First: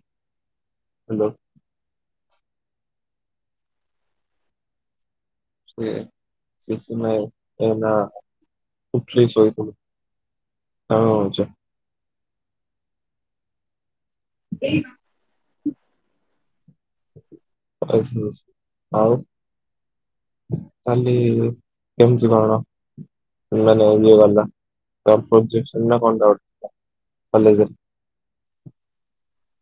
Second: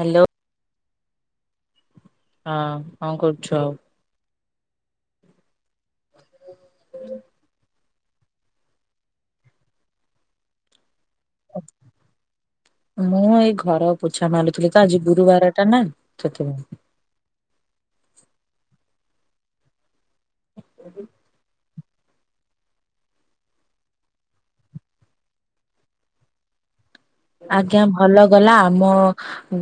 Hello. Hello. ହଁ କଣ କରୁଛ? ସେ କିଛି ନାହିଁ ଉଠିଲି ଶୋଇପଡି କଣ ହୋଉଛି? ମୁଁ ଏଇ ଘର ପୋଛା ମାରୁୁଥିଲି ତ ଆଜି ଗୁରୁବାର। ଟା ନାଁ ସେଥିପାଇଁ। ବାସ୍ ବାସ୍ ଆଉ କାଲି କେମିତି କଣ? ସୁନା ନେଇ ଯିଏ ଗଲା ସୁନା କଣ ଡାଉଟ? ଆଜ୍ଞା ଭଲ ଗଲା ଆମ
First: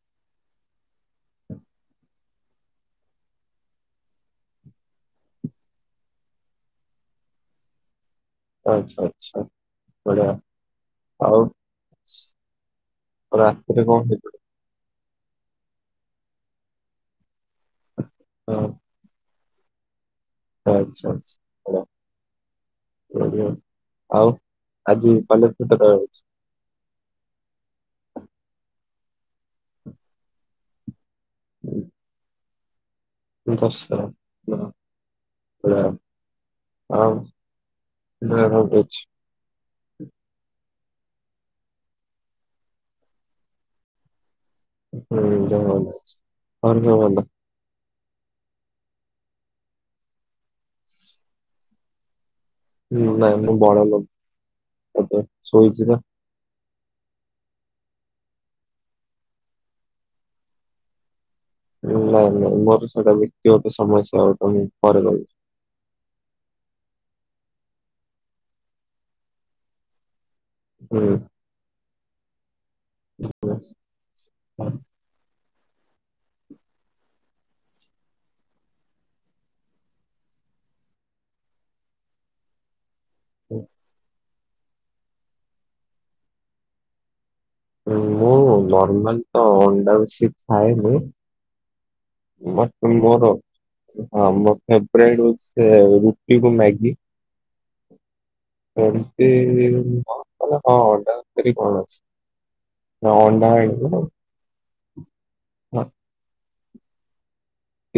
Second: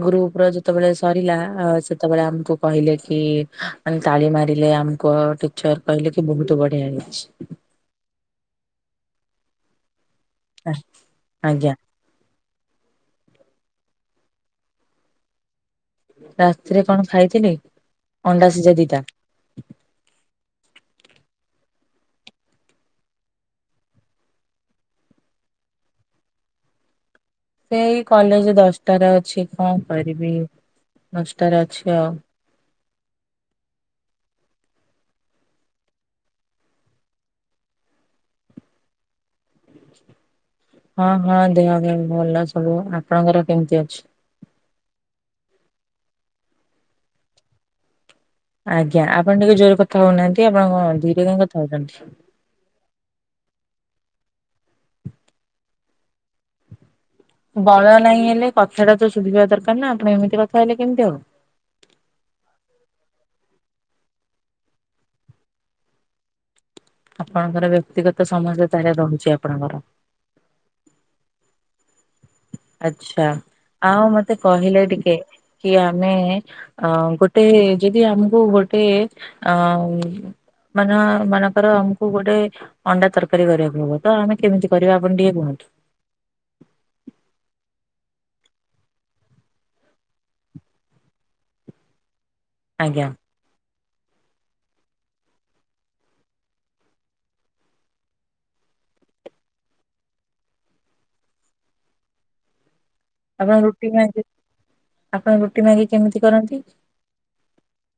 ଗ୍ରୁପ ର ଯେତେବେଳେ ସରିଲା ସେତେବେଳେ ଆମକୁ କହିଲେ କି ମାନେ ତାଳି ମାରିଲେ ଆମକୁ ଟିଚର କହିଲେ କି ବହୁତ ବଢିଆ ହେଇଛି। ଆଚ୍ଛା ଆଚ୍ଛା ବଢିଆ। ହଁ ଆଜ୍ଞା। ରାତିରେ କଣ ହେଇଥିଲା? ରାତିରେ କଣ ଖାଇଥିଲି ଅଣ୍ଡା ସିଝା ଦିଟା। ଆଚ୍ଛା ଆଛା ଭଲ। ଆଉ ଆଜି କଲେଜ କେତଟାରେ ଅଛି? ସେଇ କଲେଜ ଦଶଟାରେ ଅଛି କଣ କରିବି ଦଶଟାରେ ଅଛି ଆଉ। ଦଶଟା ହଁ। ହ୍ୟାଲୋ ଆଉ ଦେହ କେମିତି ଅଛି? ହଁ ହଁ ଦେହ ଭଲ ସବୁ। ଆପଣଙ୍କର କେମିତି ଅଛି? ହୁଁ ଦେହ ଭଲ ଅଛି। ଘରେ ସବୁ ଭଲ? ଆଜ୍ଞା ଆପଣ ଟିକେ ଜୋରରେ କଥା ହଉନାହାନ୍ତି ଆପଣ ଧୀରେ କାଇଁ କଥା ହଉଛନ୍ତି। ହୁଁ ନାଇଁ ମୁଁ ବଡ ଲୋକ ଶୋଇଛି ପା। ବଳ ନାହିଁ ହେଲେ କଥାଟା ତ ଶୁଭିବା ଦରକାର ନା ଆପଣ ଏମିତି କଥା ହେଲେ କେମିତି ହବ? ନାଇଁ ନାଇଁ ମୋର ସେଇଟା ବ୍ୟକ୍ତିଗତ ସମସ୍ୟା ପରେ କହିବି। ଆପଣଙ୍କର ବ୍ୟକ୍ତିଗତ ସମସ୍ୟା ତାହାଲେ ରହୁଛି ଆପଣଙ୍କର। ହୁଁ। ଆଚ୍ଛା। ଆଉ ମତେ କହିଲେ ଟିକେ କି ଆମେ ଅ ଗୋଟେ ଯଦି ଆମକୁ ଗୋଟେ ଅ ମାନ, ମାନଙ୍କର ଆମକୁ ଗୋଟେ ଅଣ୍ଡା ତରକାରୀ କରିବାକୁ ହବ ତ, ଆମେ କେମିତି କରିବା ଆପଣ ଟିକେ କୁହନ୍ତୁ? ମୁଁ ନର୍ମାଲ ତ ଅଣ୍ଡା ବେଶି ଖାଏନି। ମୋତେ ଆଜ୍ଞା। ମୋର ହଁ ମୋର ଫେଭୋରେଟ ହଉଛି ରୁଟି କୁ ମ୍ୟାଗି। ଏମିତି ହଁ ଅଣ୍ଡା କରି କଣ ଅଛି? ନା ଅଣ୍ଡା ଆପଣ ଆଣିବ ରୁଟି ହଁ ମ୍ୟାଗି ଆପଣ ରୁଟି ମ୍ୟାଗି କେମିତି କରନ୍ତି?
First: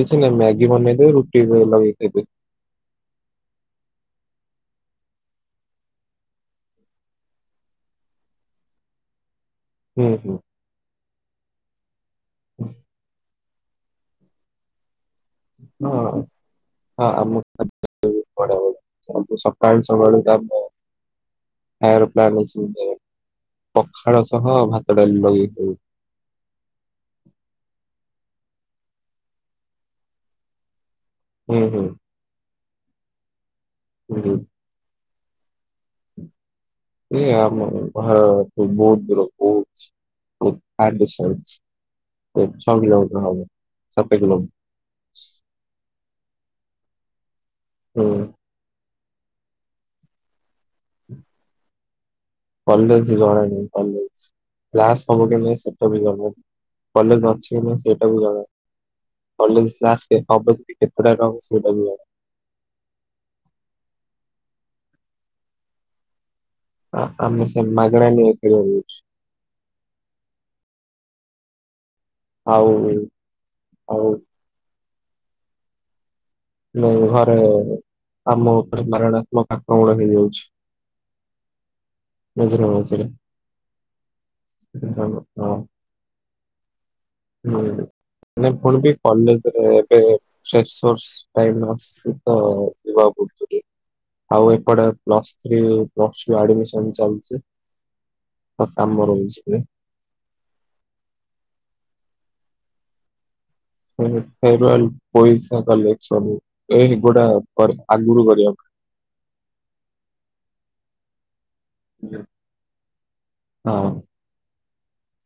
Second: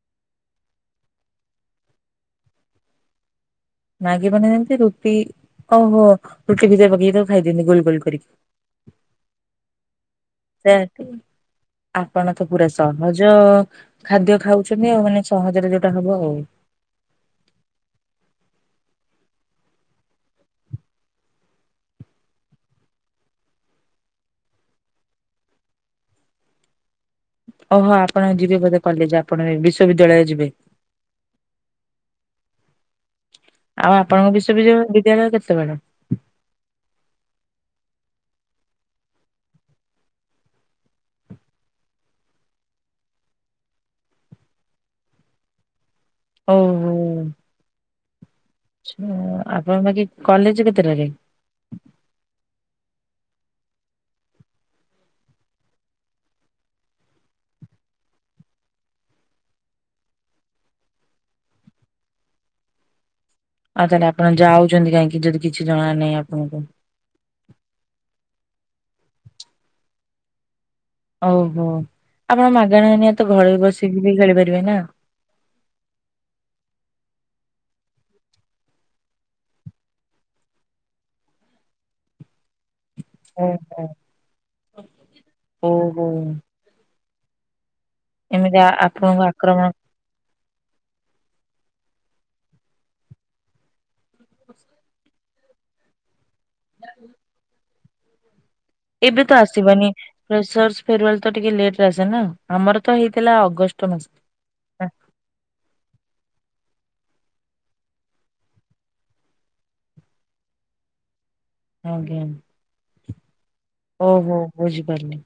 କିଛି ନାଇଁ ମ୍ୟାଗି ବନେଇଦେବି ରୁଟି ଲଗେଇ‌ ଖାଇଦେବେ। ମ୍ୟାଗି ବନେଇ ଦିଅନ୍ତି ରୁଟି ଓହୋ ରୁଟି ଭିତରେ ପକେଇ ଖାଇଦିଅନ୍ତି ଗୋଲ ଗୋଲ କରିକି। ହୁଁ ହୁଁ। ସେଇଆ ଆପଣ ତ ପୁରା ସହଜ ଖାଦ୍ୟ ଖାଉଛନ୍ତି ଆଉ ମାନେ ସହଜରେ ହଁ ଯୋଉଟା ହବ ଆଉ, ହଁ ଆମ ବହୁ [unintelligible] ବଢିଆ ବଢୁ ସକାଳୁ ସକାଳୁ ତ ଆମେ ଆଉ ଗୋଟେ ପ୍ଲାନ୍ ଅଛି ଯେ ପଖାଳ ସହ ଭାତ ଡାଲି ଲଗେଇ ଖାଇବି। ଓହୋ ଆପଣ ଯିବେ ବୋଧେ କଲେଜ ଆପଣ ବିଶ୍ୱବିଦ୍ୟାଳୟ ଯିବେ? ହୁଁ ହୁଁ। ଆଉ ଆପଣଙ୍କ ହୁଁ। ବିଶ୍ଵ ବି ବିଦ୍ୟାଳୟ କେତେବେଳେ? ଏ ଆମ ଘର ବହୁତ ଦୂର ବହୁତ୍ [unintelligible] ଛଅ କିଲୋମିଟର ହବ ସାତ କିଲୋମିର ଓ ହୋ। ହୁଁ। ଛା ଆପଣଙ୍କ ବାକି କଲେଜ କେତେଟା ରେ? କଲେଜ ଜଣଣି କଲେଜ କ୍ଲାସ୍ ହବ କି ନାଇଁ ସେଟା ବି ଜଣା ନାହିଁ କଲେଜ ଅଛି କି ନାହିଁ ସେଇଟା ବି ଜଣା ନାହିଁ। କଲେଜ୍ କ୍ଲାସ୍ ହେବ କେତେଟା ରେ ହେବ ସେଇଟା ବି ଜଣା ଆଉ ତାହେଲେ ଆପଣ ଯାଉଛନ୍ତି କାହିଁକି ଯଦି କିଛି ଜଣା ନାହିଁ ଆପଣଙ୍କୁ। ହ ଆମେ ସେ ମାଗଣା [unintelligible] ଓହୋ ଆପଣ ଆଉ ମାଗଣା ନିଆ ତ ଘରେ ଆଉ ବସିକି ବି ଖେଳି ପାରିବେ ନା। ନାଇ ଘରେ ଆମ ଉପରେ ମାରଣାତ୍ମକ ଆକ୍ରମଣ ହେଇଯାଉଛି। ମଝିରେ ମଝିରେ। ହ ହ ହ ହଁ ଓ ହୋ। ହୁଁ ଏମିତି ଆ- ପୁଣି ବି ଆପଣଙ୍କୁ କଲେଜରେ ଆକ୍ରମଣ ଏବେ ଫ୍ରେସର୍ଷ ଅସି ତ ଯିବାକୁ ପଡୁଚି ଟିକେ ଆଉ ଏପଟେ ପ୍ଲସ୍ ଥ୍ରୀ ପ୍ଲସ ଟୁ ରୁ ଆଡମିଶନ ଚାଲଛି। ଏବେ ତ ଆସିବନି ଫିସର୍ଷ ଫେରୱାଲ ତ ଟିକେ ଲେଟ ଆସେ ନା ଆମର ତ ହେଇଥିଲା ଅଗଷ୍ଟ ମାସ [unintelligible] ଏ ଗୋଟା ଆଗରୁ କରିବାକୁ ଆଜ୍ଞା। ହଁ। ଓହୋ ବୁଝିପାରିଲି।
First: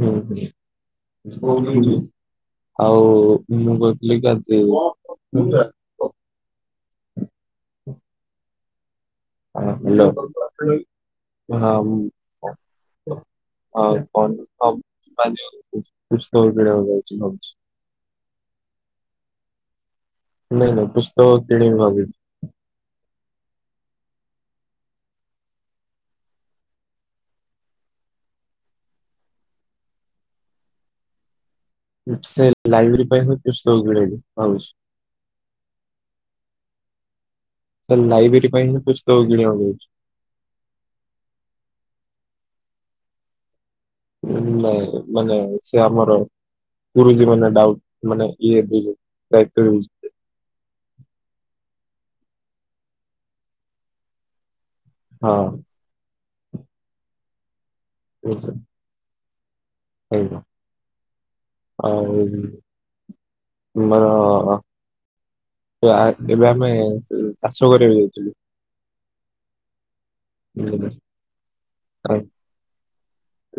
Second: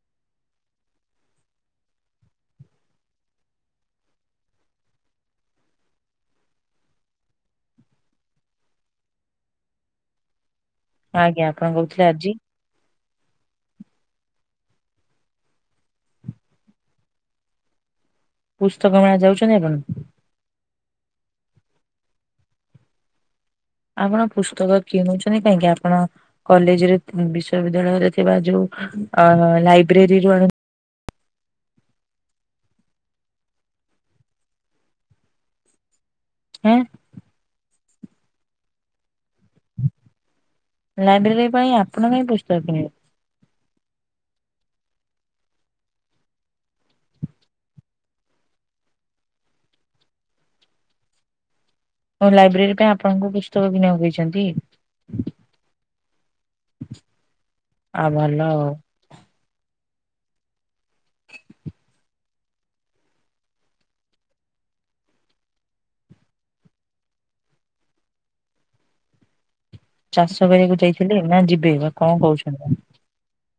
ହୁଁ ହୁଁ। [unintelligible] ଆଉ ମୁଁ କହିଥିଲି କି ଆଜି [inaudible] ଆଜ୍ଞା ହଁ ଆପଣ କହୁଥିଲେ ଆଜି ହାଲୋ ହଁ। [unintelligible] ପୁସ୍ତକ ମେଳା ଯାଉଛନ୍ତି ଆପଣ? ନାଇଁ ନାଇଁ ପୁସ୍ତକ କିଣିିବି ଭାବି ଆପଣ ପୁସ୍ତକ କିଣୁଛନ୍ତି କାହିଁକି ଆପଣ କଲେଜରେ ବିଶ୍ୱବିଦ୍ୟାଳୟରେ ଥିବା ଯୋଉ ଲାଇବ୍ରେରୀରୁୁ ଆଣୁ। ସେ ଲାଇବ୍ରେରୀ ପାଇଁ ହୁଏତ ପୁସ୍ତକ ମିଳେନି ଭାବୁଛି। ଏନ୍। ତା ଲାଇବ୍ରେରୀ ପାଇଁ ହିଁ ପୁସ୍ତକ କିଣିବାକୁ ଯାଉଛୁ। ଲାଇବ୍ରେରୀ ପାଇଁ ଆପଣ କାଇଁ ପୁସ୍ତକ କିଣିବେ? ନାଇଁ ମାନେ ସେ ଆମର ଗୁରୁଜୀ ମାନେ ଡାଉଟ ମାନେ ଇଏବି ଦାୟିତ୍ୱ ନେଇଚି। ମୋ ଲାଇବ୍ରେରୀ ପାଇଁ ଆପଣଙ୍କୁ ପୁସ୍ତକ କିଣିବାକୁ ଦେଇଚନ୍ତି? ହଁ। ଆ ଭଲ ଆଉ। ଆଜ୍ଞା ଆଉ ମୋର ଏବେ ଆମେ ଚାଷ କରିବା ଯାଇଥିଲୁ। ଚାଷ କରିବାକୁ ଯାଇଥିଲେ ନା ଯିବେ ବା ଆ, କଣ କହୁଛନ୍ତି ବା?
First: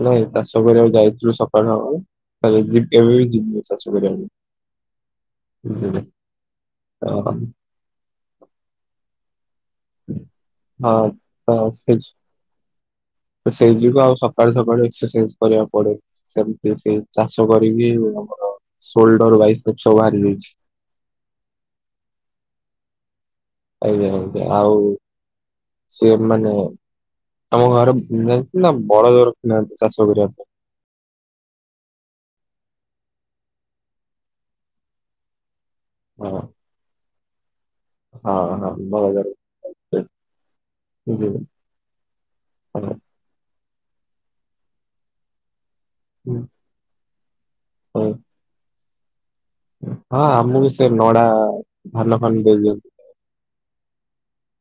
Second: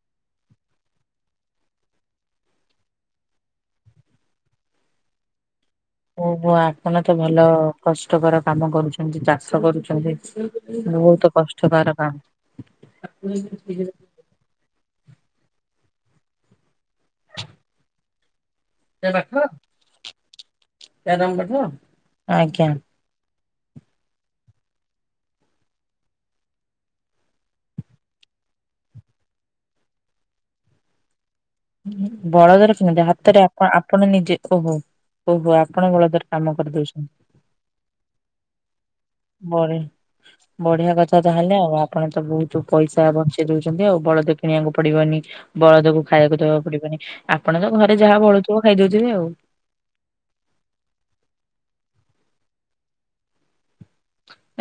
ନାଇଁ ଚାଷ କରିବାକୁ ଯାଇଥିଲୁ ସକାଳୁ ସକାଳୁ କେବେବି ଯିବୁନି ଚାଷ କରିବାକୁ ଓହୋ ଆପଣ ତ ଭଲ କଷ୍ଟକର କାମ କରୁଛନ୍ତି ଚାଷ କରୁଚ ହଁ ବହୁତ ତ କଷ୍ଟକର ସେ କାମ କାଲି ସକାଳୁ ଏକ୍ସରସାଇଜ କରିବାକୁ ପଡେ ସେମିତି ସେ ଚାଷ କରିକି ସୋଲ୍ଡର ବାଇଶି ରେ ଛ ବାହାରି ଯାଇଛି। ୟା ଆଜ୍ଞା ଆଜ୍ଞା ଆଜ୍ଞା ଆଉ। ସେ ମାନେ ଆମ ଗାଁରେ [unintelligible] ନା ବଳଦ ରଖିନାହାନ୍ତି ଚାଷ କରିବା ପାଇଁ। ବଳଦ ରଖିନାହାନ୍ତି ହାତରେ ଆପ ଆପଣ ନିଜେ ଓହୋ ଓହୋ ଆପଣ ବଳଦରେ ହଁ କାମ କରିଦଉଛନ୍ତି। ହଁ ହଁ। ବଳଦ ବଢ଼ି ରଖିଛନ୍ତି। ବଢ଼ିଆ କଥା ବୁଝିଲେ? ତାହେଲେ ଆଉ ଆପଣ ତ ବହୁତ ହଁ ପଇସା ବଞ୍ଚେଇ ବଞ୍ଚେଇ ଦଉଛନ୍ତି ଆଉ ବଳଦ କିଣିବାକୁ ପଡ଼ିବନି ବଳଦକୁୁ ହୁଁ, ଖାଇବାକୁ ଦେବାକୁ ପଡ଼ିବନି। ଆପଣ ଙ୍କ ଘରେ ହୁଁ। ଯାହା ବଳୁଥିବ ଖାଇଦଉଥିବେ ଆଉ। ହଁ ଆମକୁ ବି ସେ ନଡ଼ା ଧାନ ଫାନ ଦେଇ ଦିଅନ୍ତି।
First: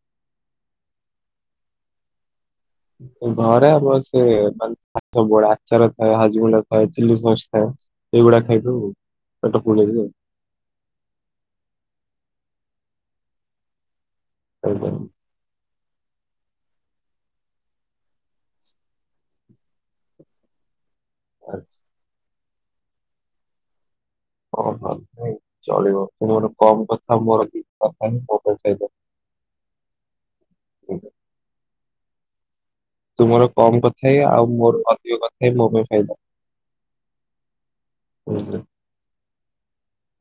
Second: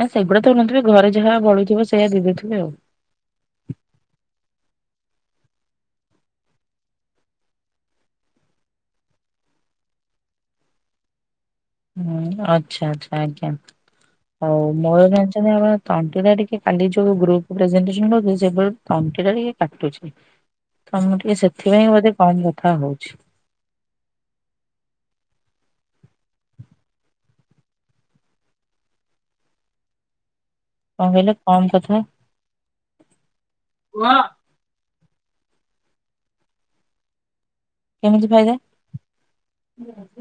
ନା ସେଗୁଡ଼ାକ ତ ଦେଉନଥିବେ ଘରେ ଯାହା ବଳୁଥିବ ସେଇଆ ଦେଇ ଦେଉଥିବେ ଆଉ। ଘରେ ଆମର ସେ ସବୁଗୁଡ଼ା ଆଚାର ଥାଏ ହଜମୁଲା ଥାଏ ଚିଲି ସସ ଥାଏ। ସେଇଗୁଡ଼ା ଖାଇଦବୁ ପେଟ ଫୁଲ ହେଇ ଯିବ। ହୁଁ ଅଚ୍ଛା ଆଚ୍ଛା ଆଜ୍ଞା ଆଉ ଆଜ୍ଞା ମୋର ଜାଣିଛନ୍ତି ଆମର ତଣ୍ଟିଟା ଟିକେ କାଲି ଯୋଉ ଗ୍ରୁପ୍ [unintelligible] ତଣ୍ଟି ଟା ଟିକେ କାଟୁଛି। ତମେ ଟିକେ ଆଚ୍ଛା। ସେଥିପାଇଁ ବୋଧେ କମ୍ କଥା ହଉ। ହଁ ଭଲ ନାଇଁ ଚଳିବ ତୁ ମୋର ଗୋଟେ କମ କଥା ମୋର କି [unintelligible] କଣ ବୁଝିଲେ? କହିଲେ କମ କଥା ତୁମର କମ କଥା ହେଇ କେମିତି ଆଉ ମୋର ଅଧିକ କଥା ହେଇ ମୋ ପାଇଁ ଫାଇଦା। କେମିତି ଫାଇଦା?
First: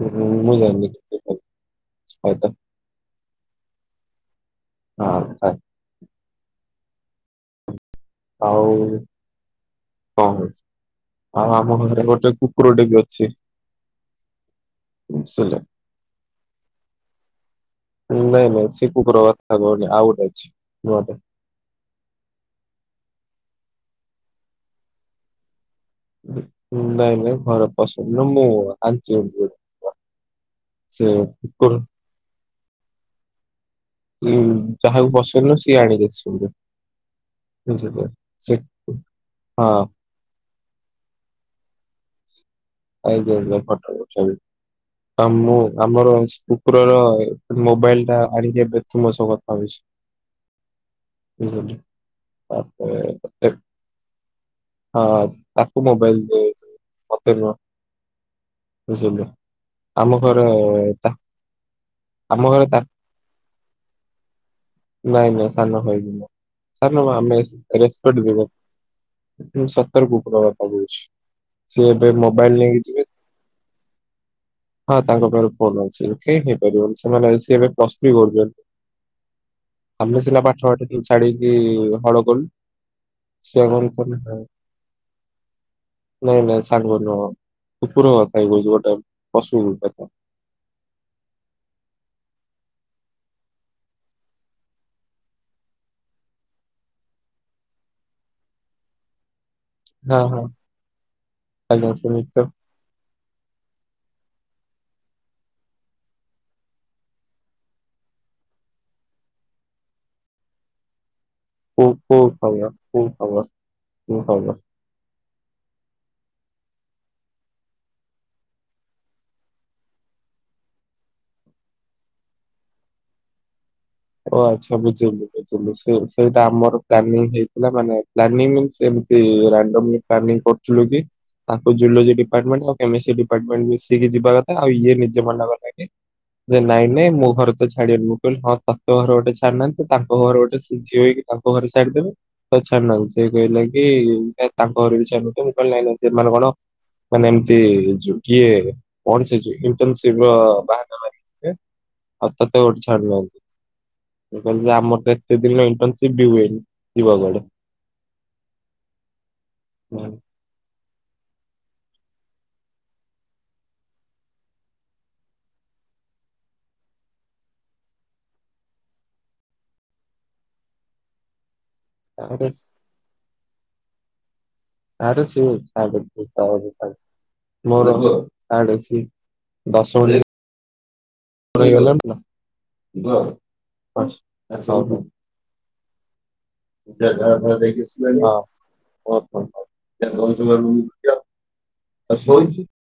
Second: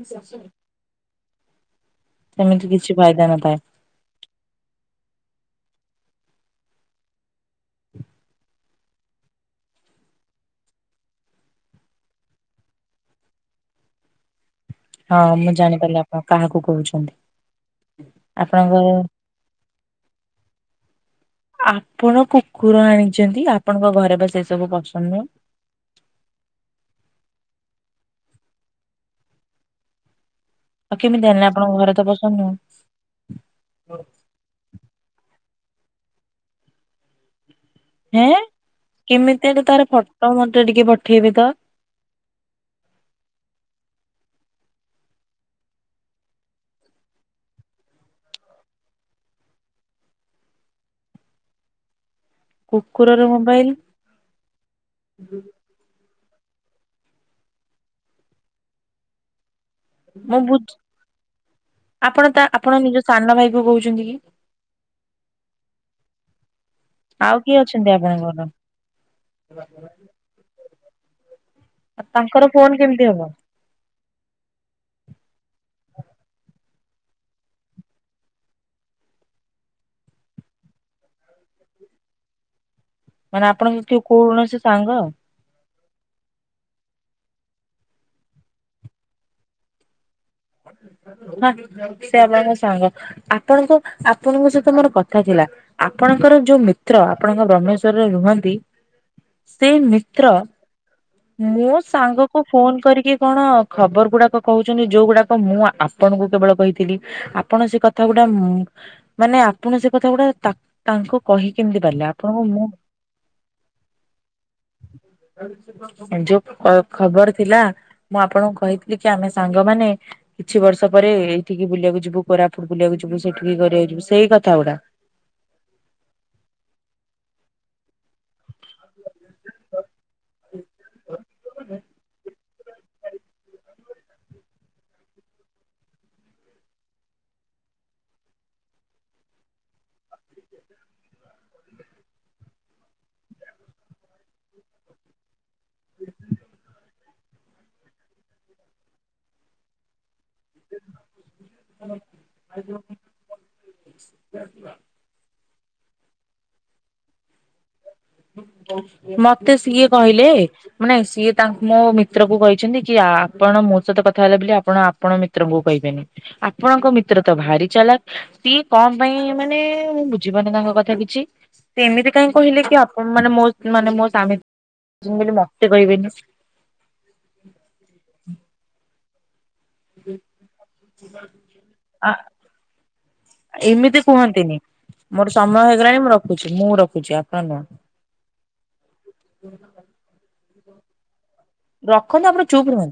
ଉଁ ମୁଁ ଜାଣିନି। କେତେ ଫାଇଦା ଫାଇଦା। ସେମିତି କିଛି ଫାଇଦା ନଥାଏ। ହଁ ହ। ଆଉ। [unintelligible] ଆଉ ଆମ ଘରେ ଗୋଟେ କୁକୁରଟେ ବି ଅଛି। ହଁ ମୁଁ ବୁଝିଲେ। ଜାଣିପାରିଲି ଆପଣ କାହାକୁ କହୁଛନ୍ତି? ନାଇଁ ନାଇଁ ଆପଣଙ୍କର ସେ କୁକୁର କଥା କହୁନି ଆଉ ଗୋଟେ ଅଛି ନୁଆଟେ। ଆପଣ କୁକୁର ଆଣିଛନ୍ତି ଆପଣଙ୍କ ଘରେ ବା ସେ ସବୁ ପସନ୍ଦ ନୁହଁ। ନାଇଁ ନାଇଁ ଘର ପସନ୍ଦ ନୁଅ ମୁଁ ଆଣିଛି ଗୋଟେ ଆଉ ସେ କେମିତି ଆଣିଲେ ଆପଣଙ୍କ କୁକୁର। ଘରେ ତ ପସନ୍ଦ ନୁହଁ ଯାହାକୁ ପସନ୍ଦ ନୁହଁ ସିଏ ଆଣିକି ଆସିବ। ହେଁ କେମିତି ଆଗେ ହଁ ତାର ଫଟ ମୋତେ ଟିକେ ପଠେଇବେ ତ। ଆଜ୍ଞା ଆଜ୍ଞା ଫଟୋ ପଠେଇବି। ତ ମୁଁ ଆମର କୁକୁରର ମୋବାଇଲଟା ଆଣିକି ଏବେ ତମ ସହ କଥା ହୋଉଛି। ବୁଝିଗଲି। ଆ [inaudible] କୁକୁରର ହଁ। [unintelligible] ମୋବାଇଲ ତାକୁ ମୋବାଇଲ ଦିଆହେଇଚି ମତେ ନୁହଁ। ବୁଝିଲେ ମୁଁ ଆମଘର ବୁଝ ତା ଆପଣ ତା ଆମଘର ଆପଣ ପା ନିଜ ସାନ ଭାଇକୁ କୋହୁଚନ୍ତି କି? ନାଇଁ ନାଇଁ ସାନ ଭାଇ ନୁହଁ ସାନ ଭାଇ ଆଉ ଆମେ ରେସ୍ କିଏ ଅଛନ୍ତି ରେସପେକ୍ଟ ଆପଣଙ୍କର? ଦୋବୁ। ମୁଁ ସତରେ କୁକୁର ବାପା କୋହୁଛି ସିଏ ଏବେ ତାଙ୍କର ମୋବାଇଲ ଫୋନ ନେଇକି କେମିତି ଯିବେ ହବ ହଁ ତାଙ୍କ ପାଖରୁ ଫୋନ୍ ଅଛି ଓକେ ହେଇପାରିବନି ସେ ମାନେ ସିଏ ଏବେ ପ୍ଲସ ଥ୍ରୀ କରୁଚନ୍ତି। ଆମେ ସିନା ପାଠ ଫାଠ ଟିକେ ଛାଡ଼ିକି ହଳ କଲୁ। ମାନେ ସିଏ ଆପଣଙ୍କ କଣ କିଏ କଲେ କୌଣସି ସାଙ୍ଗ? ନାଇଁ ନାଇଁ ସାଙ୍ଗ ନୁହଁ କୁକୁର କାଇଁ କୋହୁଚି ଗୋଟେ ପଶୁଟେ। ହଁ ସେ ଆପଣଙ୍କ ସାଙ୍ଗ। ଆପଣଙ୍କ ଆପଣଙ୍କ ସହିତ ମୋର କଥା ଥିଲା। ଆପଣଙ୍କର ଯୋଉ ମିତ୍ର ଆପଣଙ୍କ ବ୍ରହ୍ମେଶ୍ଵରରେ ରୁହନ୍ତି ସେ ହଁ ମିତ୍ର ହଁ ମୋ ଆଜ୍ଞା ସେମିତି ସାଙ୍ଗକୁ ତ ଫୋନ କରିକି କଣ ଖବର ଗୁଡ଼ାକ କୋହୁଚନ୍ତି ଯୋଉଗୁଡ଼ା କ ମୁଁ ଆପଣଙ୍କୁ କେବଳ କହିଥିଲି ଆପଣ ସେ କଥା ଗୋଡା ମୁ ମାନେ ଆପଣ ସେ କଥାଗୁଡ଼ାକ ତା ତାଙ୍କୁ କହି କେମିତି କୋଉ ପାରିଲେ କୋଉ ଆପଣଙ୍କୁ ମୁଁ ଖବର କୋଉ ଖବର କୋଉ ଖବର। ଯୋଉ କ ଖବର ଥିଲା ମୁଁ ଆପଣଙ୍କୁ କହିଥିଲି କି ଆମେ ସାଙ୍ଗମାନେ କିଛି ବର୍ଷ ପରେ ଏଇଠିକି ବୁଲିବାକୁ ଯିବୁ କୋରାପୁଟ ବୁଲିବାକୁ ଯିବୁ ସେଠିକି କରିବାକୁ ଯିବୁ ସେ ଓ ଆଚ୍ଛା ବୁଝିଲୁ ବୁଝିଲୁ ସେ ସେଇଟା ଆମର ପ୍ଲାନିଂ ହେଇଥିଲା ମାନେ ପ୍ଲାନିଙ୍ଗ୍ ସେମତି ରାଣ୍ଡମଲି ପ୍ଲାନିଙ୍ଗ କରୁଥିଲୁ କି ତାଙ୍କ ଜୁଲୋଜି ଡିପାର୍ମେଣ୍ଟ ଆଉ କେମିଷ୍ଟ୍ରି ଡିପାର୍ମେଣ୍ଟ ମିଶିକି ଯିବା କ ଆଉ ଇଏ ନିଜେ ମନ କଥା କି ଯେ ନାଇଁ ନାଇଁ ମୋ ଘରେ ତ ଛାଡିିବେନି ମୁଁ କହିଲି ହଁ ତ ତୋ ଘରେ ଗୋଟେ ଛାଡି ନାହାନ୍ତି ତାଙ୍କ ଘର ଗୋଟେ ସିଏ ଝିଅ ହୋଇକି ତାଙ୍କ ଘରେ ଗୋଟେ ଛାଡ଼ିଦେବେ। ତ ଛାଡୁନାହାନ୍ତି ସେ କହିଲା କି କା ତାଙ୍କ ଘରେ ବି ଛାଡିବେନି ତ ମୁଁ କହିଲି ନାଇଁ ନାଇଁ ସେମାନେ କଣ ମାନେ ଏମତି ଯୋଉ କିଏ କଣ ସେ ଯୋଉ ଇଣ୍ଟନସିପର ବାହାରଟା ମାରି [unintelligible] ଆଉ ତତେ ଗୋଟେ ଛାଡୁନାହାନ୍ତି। ସେ କହିଲା ଆମର ତ ଏତେ ଦିନ ଇଣ୍ଟନସିପ ବି ହୁଏନି ଯିବ କୁଆଡେ। ମତେ ସିଏ କହିଲେ ମାନେ ସିଏ ତାଙ୍କୁ ମୋ ମିତ୍ରକୁ କହିଛନ୍ତି କି ଆପଣ ମୋ ସହିତ କଥା ହେଲା ବୋଲି ଆପଣ ଆପଣ ମିତ୍ରଙ୍କୁ କହିବେନି। ଆପଣଙ୍କ ମିତ୍ର ତ ଭାରି ଚାଲାକ କି କଣ ପାଇଁ ମାନେ ମୁଁ ବୁଝିପାରୁନି ତାଙ୍କ କଥା କିଛି ସିଏ ଏମିତି କାଇଁ ତାପରେ କହିଲେ କି ଆପଣ ମାନେ ମୋ ମାନେ ମୋ ସାମୀ ଆରେ ବୋଲି ସିଏ ମତେ କହିବେନି। [unintelligible] ମୋର ଆଡ ଅଛି ଦଶ [unintelligible] ଗଲା ଆ ଏମିତି କୁହନ୍ତିନି ମୋର ସମୟ ହେଇଗଲାଣି ମୁଁ ରଖୁଚୁ ମୁଁ ରଖୁଚି ଆପଣ ତ ଏବେ ନୁହଁ। ବି କିଛି ନାହିଁ ଓ ହୋ ହୋ ହୋ [unintelligible] ରଖନ୍ତୁ ଆପଣ ଚୁପ୍ ରୁହନ୍ତୁ।